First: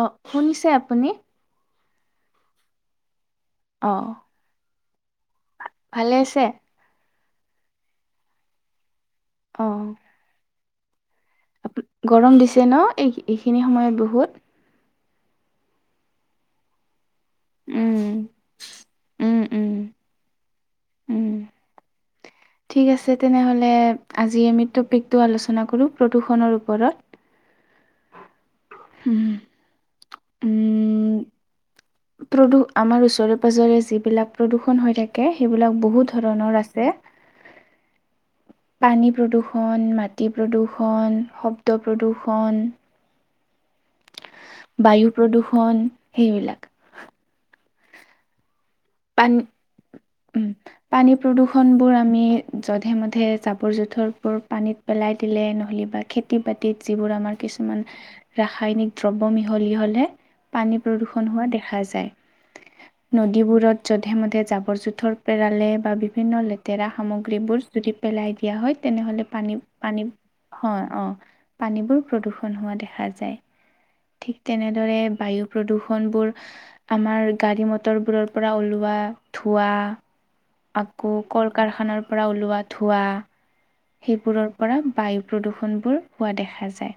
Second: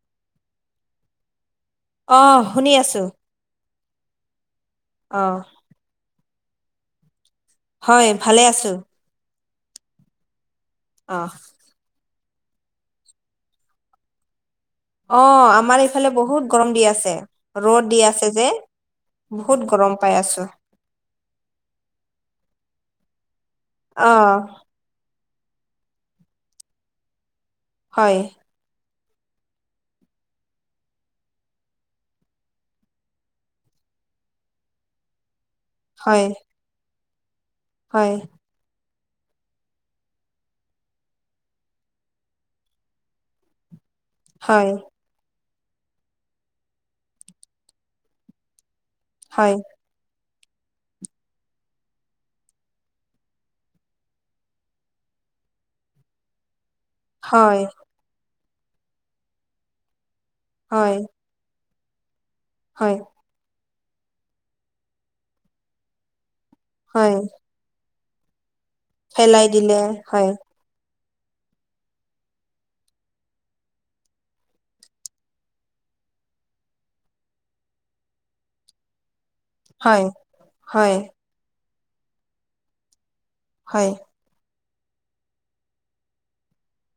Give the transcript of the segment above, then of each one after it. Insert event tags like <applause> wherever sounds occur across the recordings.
অহ শুনিছে আপুনি? অহ শুনি আছো অহ অহ ভালে আছে? হয় ভালে আছো। অহ অহ গৰম দিছে ন এই এইখিনি সময়ত বহুত অ', আমাৰ এইফালে বহুত গৰম দি আছে। ৰ'দ দি উম আছে যে উম বহুত উম গৰম পাই আছোঁ। উম ঠিক আছে, তেনেহ'লে আজি আমি টপিকটো আলোচনা কৰোঁ প্ৰদূষণৰ ওপৰত। হয়। উম, উম। প্ৰদূ আমাৰ ওচৰে পাজৰে যিবিলাক প্ৰদূষণ হৈ থাকে। সেইবিলাক বহুত হয় ধৰণৰ আছে। হয়। পানী প্ৰদূষণ, মাটি প্ৰদূষণ, শব্দ প্ৰদূষণ হয় বায়ু প্ৰদূষণ সেইবিলাক। পান হয় উম। পানী প্ৰদূষণবোৰ আমি যধে মধে জাবৰ জোঁথৰবোৰ পানীত পেলাই দিলে নহ'লে বা খেতি বাতিত যিবোৰ আমাৰ হয় কিছুমান ৰাসায়নিক দ্ৰব মিহলি হ'লে পানী হয় প্ৰদূষণ হোৱা দেখা যায়। হয় নদীবোৰত যধে মধে জাবৰ জোঁথৰ পেৰালে বা বিভিন্ন লেতেৰা হয় সামগ্ৰীবোৰ যদি পেলাই দিয়া হয়। তেনেহ'লে পেলাই পানী দিলে পানী হয় হয় অ' পানীবোৰ প্ৰদূষণ হোৱা দেখা যায়। ঠিক, তেনেদৰে বায়ু প্ৰদূষণ বোৰ আমাৰ গাড়ী মটৰবোৰৰ পৰা ওলোৱা ধোৱা, হয় হয় আকৌ কল কাৰখানাৰ পৰা ওলোৱা ধোৱা, হয় সেইবোৰৰ পৰা বায়ু প্ৰদূষণ বোৰ হোৱা দেখা যায়।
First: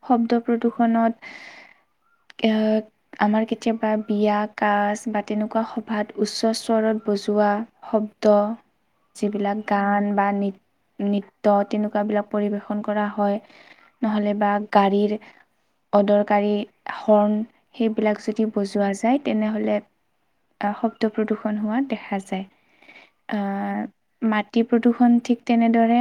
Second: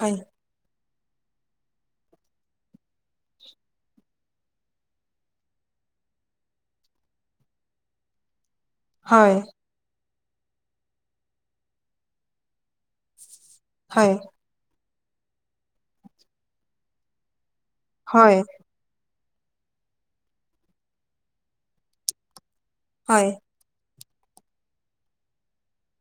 হয় শব্দ প্ৰদূষণ খনত এয়া আমাৰ কেতিয়াবা বিয়া, কাজ বা তেনেকুৱা সভাত উচ্চস্বৰত বজোৱা শব্দ হয় যিবিলাক গান বা নৃ নৃত্য তেনেকুৱাবিলাক পৰিবেশন কৰা হয়। হয় নহ'লে বা গাড়ীৰ অদৰকাৰী হৰ্ণ সেইবিলাক হয় যদি বজোৱা যায়। তেনেহ'লে শব্দ প্ৰদূষণ হোৱা দেখা যায়। হয়। আহ মাটি প্ৰদূষণ ঠিক তেনেদৰে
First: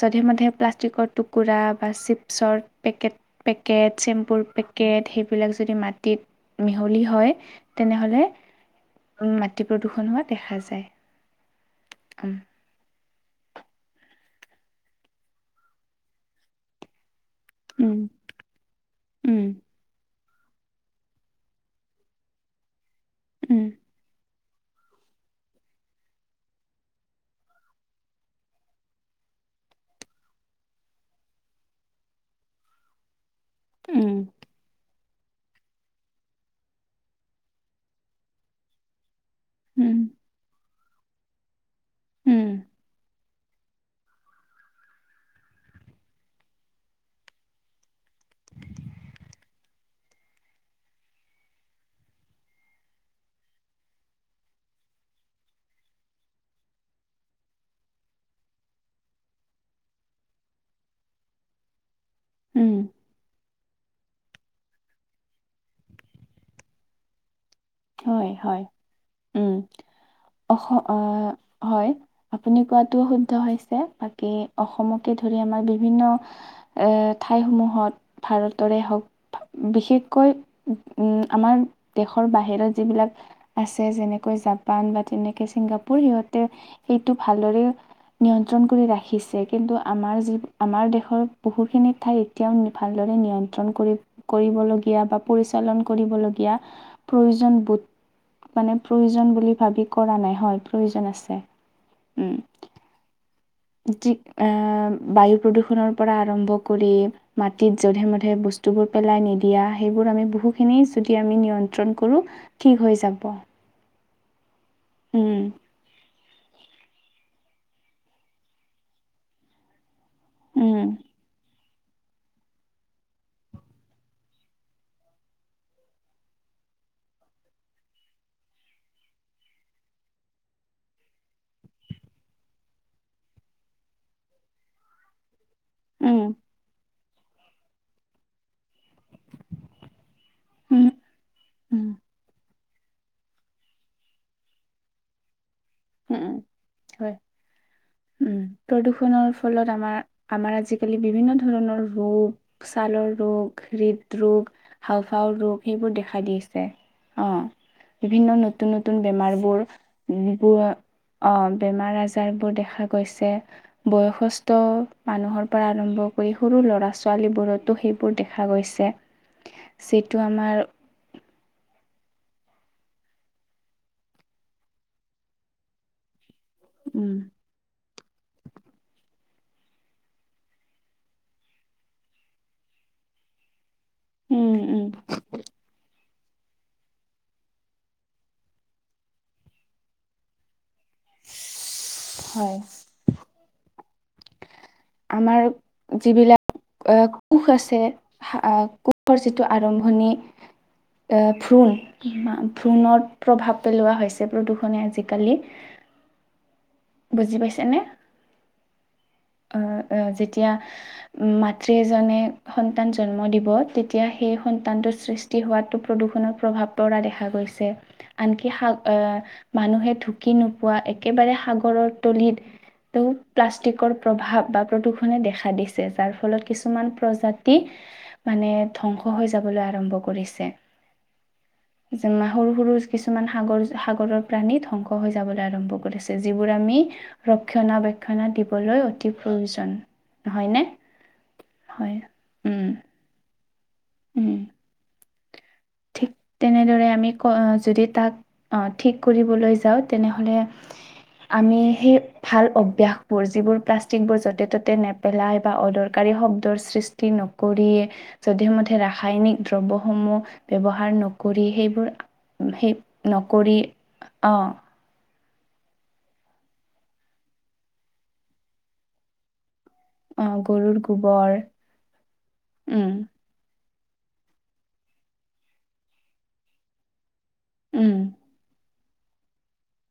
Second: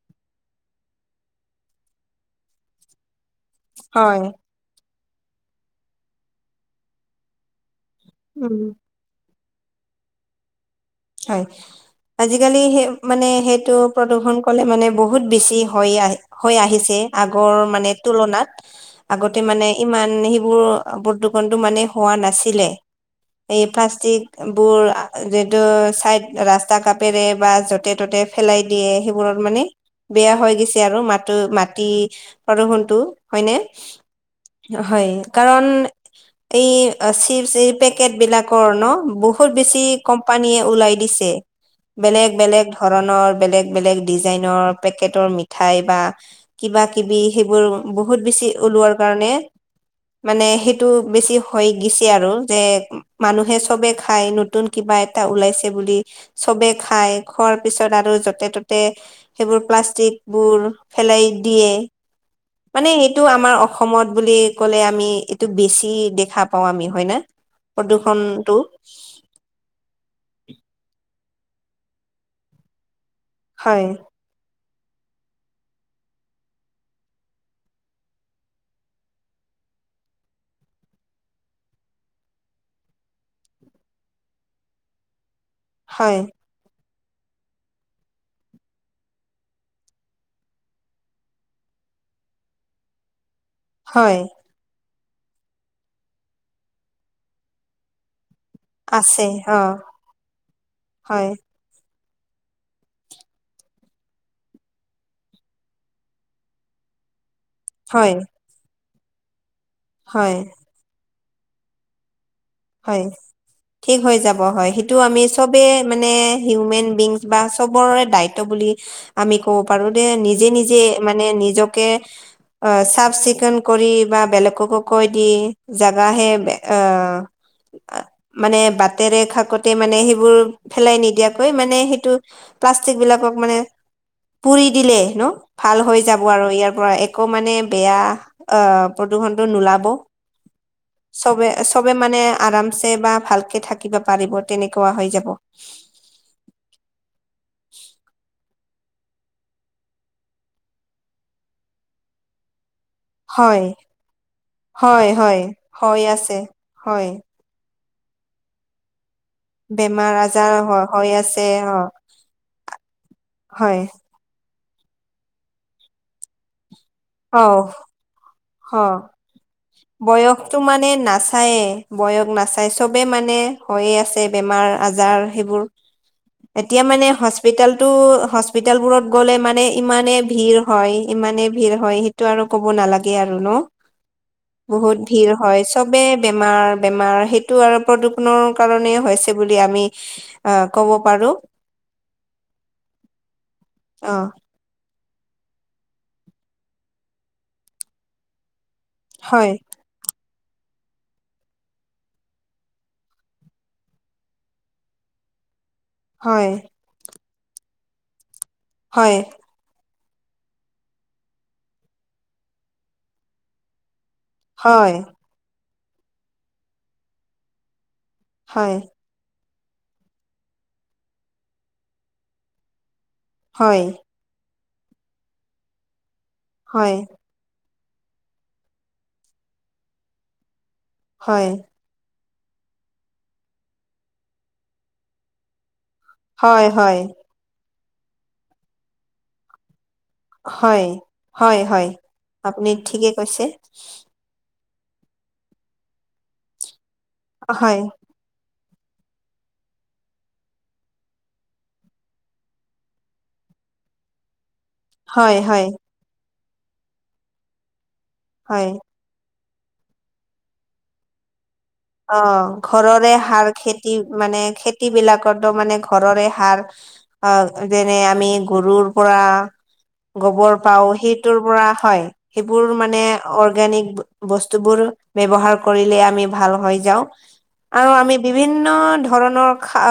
যধে মধে প্লাষ্টিকৰ টুকুৰা বা চিপছৰ পেকেট পেকট হয় চেম্পুৰ পেকেট সেইবিলাক যদি মাটিত মিহলি হয়। তেনে হ'লে উম, মাটি প্ৰদূষণ হোৱা দেখা যায়। হয়। উম আজিকালি সেই মানে সেইটো প্ৰদূৰষণ ক'লে মানে বহুত বেছি হৈ আহ হৈ আহিছে। আগৰ মানে উম তুলনাত আগতে উম মানে ইমান সেই বোৰ বৰ্তুকণটো মানে হোৱা নাছিলে, উম এই প্লাষ্টিক বোৰ আহ যে টো চাইদ ৰাস্তা কাপেৰে বা য'তে ত'তে ফেলাই দিয়ে সেইবোৰত মানে বেয়া হৈ গৈছে আৰু মাটো মাটি প্ৰদূষনতটো। হয়নে, উম হয়। কাৰণ এই চিপচ যি এই পেকেট বিলাকৰ ন বহুত বেছি উম কম ওলাই দিছে, বেলেগ উম বেলেগ ধৰণৰ বেলেগ বেলেগ ডিজাইনৰ পেকেটৰ মিঠাই বা কিবা কিবি সেইবোৰ বহুত বেছি সেই ওলোৱাৰ কাৰণে মানে সেইটো বেছি হৈ গৈছে আৰু যে মানুহে চবে খাই নতুন কিবা এটা এটা ওলাইছে বুলি চবে খাই খোৱাৰ পিছত আৰু যতে ত'তে সেইবোৰ প্লাষ্টিক বোৰ খেলাই দিয়ে, উম মানে এইটো আমাৰ অস অসমত বুলি ক'লে আমি এইটো বেছি দেখা পাওঁ আমি হয়নে? হয় প্ৰদূষণটো? হয় উম অস, অ', হয়, আপুনি কোৱাটোও শুদ্ধ হৈছে, হয় বাকী অসমকে ধৰি আমাৰ বিভিন্ন এ ঠাইসমূহত ভাৰতৰে হওক বিশেষকৈ আমাৰ দেশৰ বাহিৰত যিবিলাক আছে যেনেকৈ জাপান বা তেনেকে ছিংগাপুৰ হয় সিহঁতে এইটো ভালদৰে নিয়ন্ত্ৰণ কৰি ৰাখিছে কিন্তু আমাৰ যি আমাৰ দেশৰ বহুখিনি ঠাই এতিয়াও ভালদৰে নিয় হয় লীয়া বা পৰিচালন কৰিবলগীয়া প্ৰয়োজন বোধ মানে আছে প্ৰয়োজন অ বুলি ভাবি কৰা নাই হয় প্ৰয়োজন হয় আছে। উম যি আহ বায়ু প্ৰদূষণৰ পৰা আৰম্ভ কৰি মাটিত যধে হয় মধে বস্তুবোৰ পেলাই নিদিয়া সেইবোৰ আমি হয় বহুখিনি যদি আমি নিয়ন্ত্ৰণ কৰো ঠিক হৈ হয় যাব ঠিক হৈ যাব হয়। সেইটো আমি উম চবেই মানে হিউমেন বিংছ বা চবৰে দায়িত্ব বুলি আমি ক'ব পাৰো। নিজে নিজে উম মানে নিজকে আহ চাফ চিকুণ কৰি বা বেলেগকো কৈ দি জাগাহে আহ <unintelligible> মানে বাটৰে শাকতে মানে সেইবোৰ পেলাই নিদিয়াকৈ মানে সেইটো প্লাষ্টিক বিলাকক মানে পুৰি দিলে ন ভাল হৈ যাব উম আৰু ইয়াৰ পৰা একো মানে বেয়া আহ প্ৰদূৰষণটো নোলাব। উম চবে উম চবে মানে আৰামছে বা ভালকে থাকিব পাৰিব তেনেকুৱা হৈ যাব। উম, উম হয় উম প্ৰদূৰষণৰ ফলত আমাৰ আমাৰ আজিকালি বিভিন্ন ধৰণৰ ৰোগ ছালৰ হয়, ৰোগ হৃদৰোগ হয়, হালফাওৰ হয়, ৰোগ সেইবোৰ হৈ দেখা আছে, দিছে হয়, অ' বিভিন্ন নতুন নতুন বেমাৰ বোৰ বেমাৰ যি আজাৰ বোৰ হয়, হৈ অ আছে, অ', বেমাৰ আজাৰ বোৰ দেখা গৈছে হয়, বয়সস্ ত মানুহৰ পৰা আৰম্ভ কৰি সৰু ল'ৰা অ', ছোৱালীবোৰতো সেইবোৰ দেখা অ গৈছে। যিটো 'বয়সতো আমাৰ মানে নাচায়ে। বয়স নাচাই চবে মানে হৈয়ে আছে বেমাৰ আজাৰ সেইবোৰ এতিয়া মানে উম, হস্পিতেল টো হস্পিতেল বোৰত গ'লে মানে ইমানে ভিৰ হয় ইমানে ভিৰ হয় সেইটো আৰু ক'ব নালাগ গে আৰু ন উম, উম, বহুত ভিৰ হয় চবে বেমাৰ বেমাৰ সেইটো আৰু প্ৰদূষণৰ কাৰণে হৈছে বুলি আমি অ কব পাৰো হয়। অ আমাৰ যিবিলাক অহ কোষ আছে কোষ যিটো হয়, আৰম্ভণি <unintelligible> ভ্ৰুণ, ভ্ৰুণত প্ৰভাৱ পেলোৱা হৈছে প্ৰদূষণে আজিকালি হয়। বুজি পাইছে নে? হয়। যেতিয়া মাতৃ এজনে সন্তান জন্ম দিব এতিয়া সেই হয়, সন্তানটোৰ সৃষ্টি হোৱাতো প্ৰদূষণৰ প্ৰভাৱ পৰা দেখা গৈছে। আনকি সা হয়, আহ মানুহে ঢুকি নোপোৱা একেবাৰে সাগৰৰ তলিত ত হয়, প্লাষ্টিকৰ প্ৰভাৱ বা প্ৰদূষণে দেখা দিছে যাৰ ফলত কিছুমান হয়, প্ৰজাতি মানে ধ্বংস হৈ যাবলৈ আৰম্ভ কৰিছে। হয়। যেনে সৰু সৰু কিছুমান সাগৰ, সাগৰৰ প্ৰাণী ধ্বংস হৈ যাবলৈ আৰম্ভ কৰিছে। যিবোৰ হয়, আমি হয়, ৰক্ষণাবেক্ষণা দিবলৈ অতি প্ৰয়োজন। হয়নে হয়-হয়-হয় হয় উম আপুনি ঠিকে কৈছে। উম, ঠিক তেনেদৰে আমি ক হয়, যদি তাক ঠিক কৰিবলৈ যাওঁ তেনেহ'লে আমি সেই ভাল অভসবোৰ যিবোৰ প্লাষ্টিকবোৰ য'তে ত' হয়, নেপেলাই বা হয়, অদৰকাৰী শব্দৰ সৃষ্টি নকৰিয়ে হয়, যধেমঠে ৰাসায়নিক দ্ৰব্যসমূহ ব্যৱহাৰৰ নকৰি সেই অ' ঘৰৰে সাৰ নকৰি খেতি মানে অ খেতি বিলাক মানে ঘৰৰে সাৰ আহ যেনে আমি গৰুৰ পৰা অ গোবৰ গৰুৰ পাও গোবৰ সেইটোৰ পৰা হয় সেইবোৰ উম মানে অৰ্গেনিক। বস্তুবোৰ ব্যৱহাৰ কৰিলে আমি ভাল হৈ যাওঁ আৰু উম আমি বিভিন্ন ধৰণৰ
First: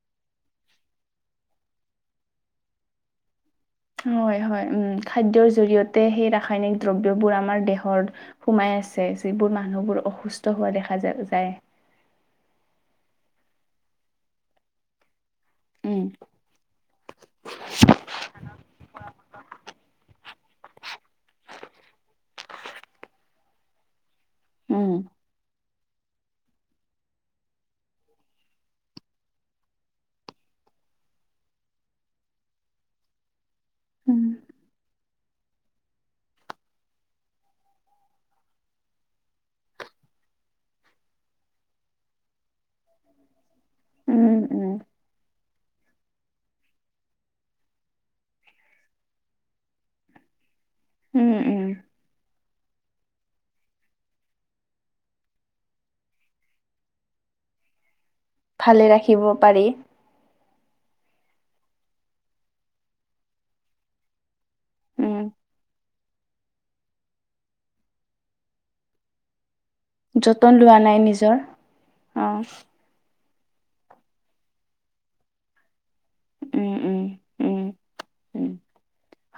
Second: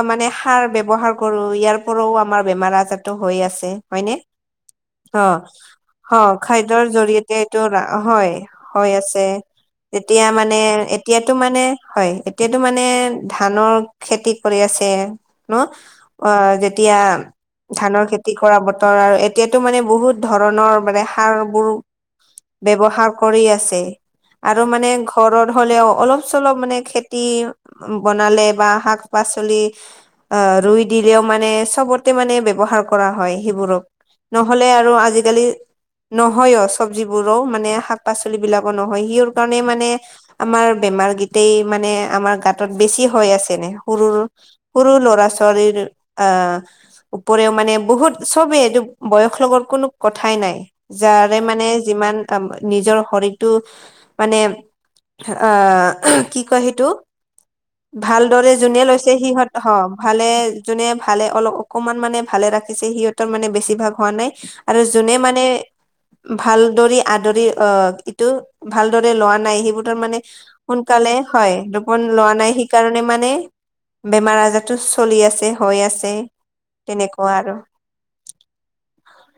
মানে সাৰ ব্যৱহাৰ কৰো ইয়াৰ পৰাও আমাৰ বেমাৰ আজাৰো হৈ আছে। হয় নে হয় উম খাদ্যৰ জৰিয়তে অ-অ সেই ৰাসায়নিক খাদ্যৰ দ্ৰব্যবোৰ জৰিয়তে আমাৰ এইটো দেহৰ হয়। সোমাই হৈ আছে যিবোৰ মানুহবোৰ তেতিয়া অসুস্থ মানে হোৱা দেখা যা এতিয়া টো যায় মানে হয় এতিয়াতো মানে ধানৰ খেতি কৰি আছে। ন উম অ যেতিয়া ধানৰ খেতি কৰা বতৰ আৰু এতিয়াতো মানে বহুত ধৰণৰ মানে সাৰবোৰ ব্যৱহাৰ কৰি আছে আৰু মানে উম ঘৰত হ'লেও অলপ পচলপ মানে খেতি বনালে বা শাক পাচলি ৰুই দিলে মানে চবতে মানে ব্যৱহাৰ কৰা হয়। সেইবোৰক উম নহলে আৰু আজিকালি নহয়। চব্জিবোৰো মানে শাক পাচলি বিলাকো নহয় সিৰ কাৰণে মানে আমাৰ বেমাৰ গীতেই মানে আমাৰ গাঁতত বেছি হৈ আছে ন সৰুৰ উম উম সৰু ল'ৰা ছোৱালীৰ অ উপওৰেও মানে বহুত চবেই এইটো বয়স লগৰ কোনো কথাই নাই উম যাৰে উম মানে যিমান নিজৰ শৰীৰটো মানে অহ, কি কয় সেইটো। ভালদৰে যোনে ভালে লৈছে ৰাখিব সিহঁত পাৰি হ ভালে যোনে ভালে অলপ অকমান মানে ভালে ৰাখিছে। সিহঁতৰ মানে বেছিভাগ হোৱা নাই আৰু যোনে উম মানে ভালদৰি আদৰি আহ ইটো ভালদৰে লোৱা নাই। সেইবোৰ মানে যতন লোৱা নাই সোনকালে নিজৰ হয়। ৰোপন অ লোৱা নাই সেইকাৰণে মানে বেমাৰ আজাৰতটো চলি আছে হৈ আছে। উম উম তেনেকুৱা আৰু উম উম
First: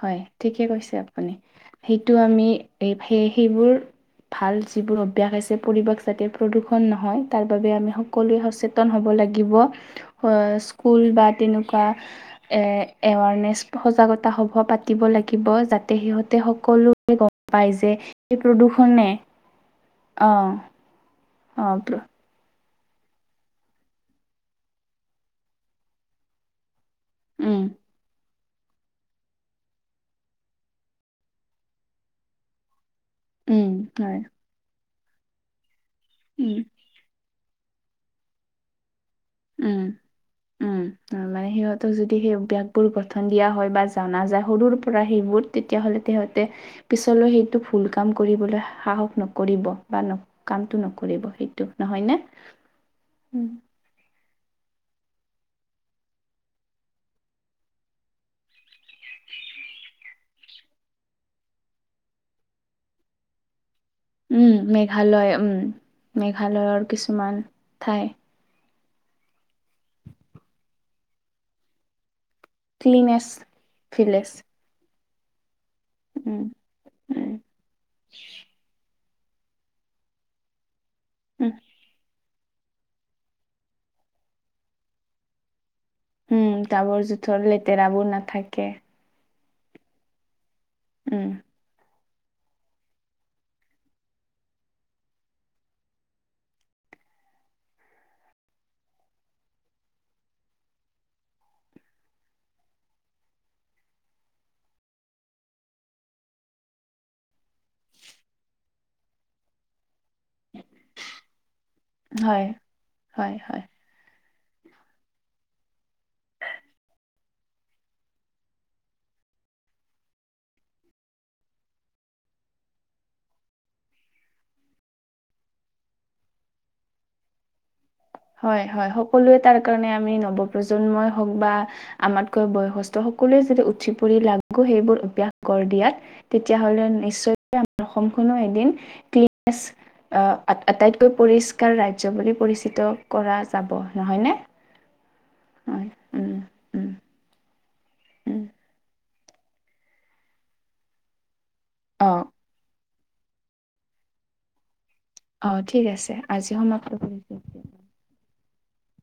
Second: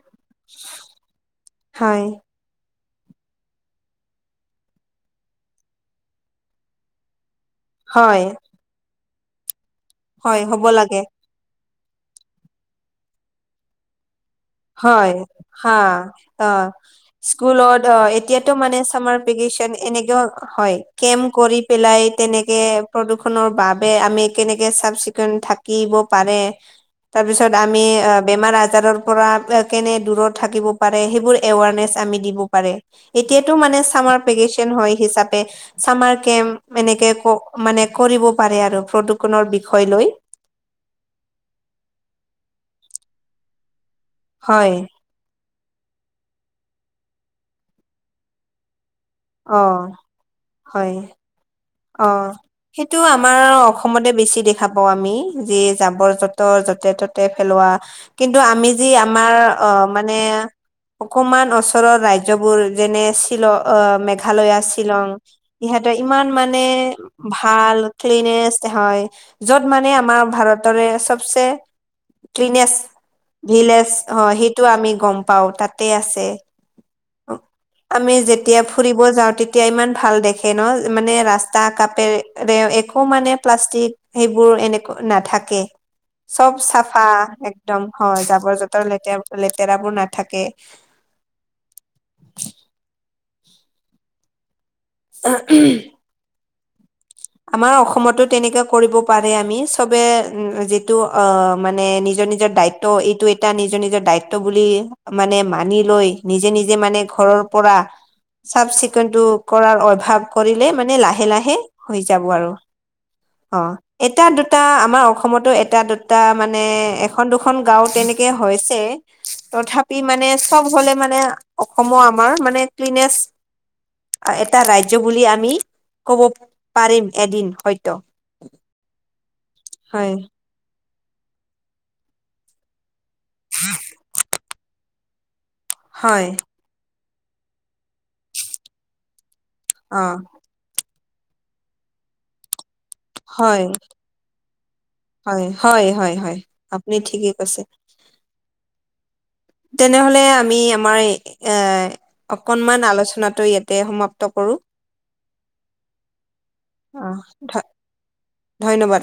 হয়। ঠিকে কৈছে আপুনি হয় সেইটো আমি এই সেই সেইবোৰ ভাল যিবোৰ অভ্যাস আছে। পৰিৱেশ যাতে প্ৰদূষণ নহয়। তাৰ বাবে আমি হয় সকলোৱে সচেতন হ'ব লাগিব হয় হ'ব লাগে স্কুল বা তেনেকুৱ আ এ আৱাৰ নেছ সজাগতা হব। হয়, হা অ সকলো পায় স্কুলত যে অ এই এতিয়াতো মানে প্ৰদূষণে চমাৰ প এনেকেও অ হয় কেম কৰি অ পেলাই প্ৰ- তেনে প্ৰদূষনৰৰ বাবে আমি কেনেকে চাফ চিকুণ থাকিব পাৰে। তাৰ পিছত উম আমি বেমাৰ আজাৰৰ পৰা কেনে দূৰত থাকিব পাৰে। সেইবোৰ এৱাৰনেচ আমি দিব পাৰে। এতিয়াতো উম মানে চামাৰ হয় ভেকেচন হয়। হিচাপে চামাৰ কেম্প উম এনেকে ক মানে কৰিব পাৰে আৰু বিষয় লৈ উম-উম মানে সিহঁতক যদি সেই অভ্য়াসবোৰ গঠন দিয়া হয় বা জনাজা হয় সৰুৰ পৰা সেইবোৰ তেতিয়াহ'লে তেহঁতে পিছলৈ সেইটো ভুল কাম কৰিবলৈ সাহস নকৰিব অ বা ন কামটো হয় নকৰিব সেইটো অ, নহয়নে? সেইটো আমাৰ উম। অসমত। বেছি দেখা পা আমি যে জাবাৰ যুঠৰ জেতে ততে পেলোৱা কিন্তু আমি যি আমাৰ, অ', মানে অকমান ওচৰৰ ৰাজ্যবোৰ যেনে শ্বিল অ', উম মেঘালয় শ্বিলং মেঘালয় উম ইহঁতেৰ ইমান মানে মেঘালয়ৰ কিছুমান ভাল ঠাই ক্লিনেছ হয়, য'ত মানে আমাৰ ভাৰতৰে চবচে ক্লিনেছ ক্লিনেছ ভিলজ ভিলেজ হয়, সেইটো আমি গম পাওঁ, তাত তাতে আছে, উম উম। আমি যেতিয়া ফুৰি ব যাওঁ, তেতিয়া ইমান ভাল দেখে ন, মানে উম ৰাস্তা কাপেৰে এ, একো মানে প্লাষ্টিক সেইবোৰ এনেকু নাথাকে। উম চব জাবৰ চাফা জোথৰ একদম লেতেৰাবোৰ হয়, নাথাকে জাবৰ-জোতৰ লেতেৰা, লেতেৰাবোৰ নাথাকে। উম। <inaudible> আমাৰ অসমতো তেনেকা কৰিব পাৰে, আমি চবে যিটো অ', মানে নিজ নিজৰ-নিজৰ দায়িত্ব এইটো এটা নিজৰ-নিজৰ দায়িত্ব বুলি মানে মানি লৈ নিজে-নিজে মানে ঘৰৰ পৰা চাফ- চিকুণতটো কৰাৰ অভাৱ কৰিলে মানে লাহে-লাহে হৈ যাব হয় আৰু হয় হয়। অ', এটা দু এটা আমাৰ অসমতো এটা দুটা মানে এখন দুখন গাওঁ তেনেকে হৈছে। তথাপি মানে চব হ'লে মানে অসমৰ আমাৰ মানে ক্লিনেছ এটা ৰাজ্য বুলি আমি কব পাৰিম এদিন হয়তো হয়-হয় সকলোৱে তাৰ কাৰণে হয় আমি নৱপ্ৰজন প্ৰজন্মই হওক বা আমাতকৈ বয়সস্থ সকলোৱে যেতিয়া উঠি পৰি লাগো সেইবোৰ অভ্যাস গঢ় দিয়াত হয় তেতিয়াহ'লে নিশ্চয়ক আম অসমখনো এ অ', আটাইতকৈ পৰিষ্কাৰ ৰাজ্য বুলি পৰিচিত কৰা যাব, নহয়নে? হয় হয়-হয়-হয়-হয় উম উম আপুনি ঠিকেই কৈছে। উম। তেনেহলে আমি আমাৰ এ অ অকনমান আলোচনা আনাটো ইয়াতে সমাপ্ত কৰোঁ। অ', ঠিক আছে। আজি সমাপ্ত অ কৰিছোঁ ধ ধন্যবাদ।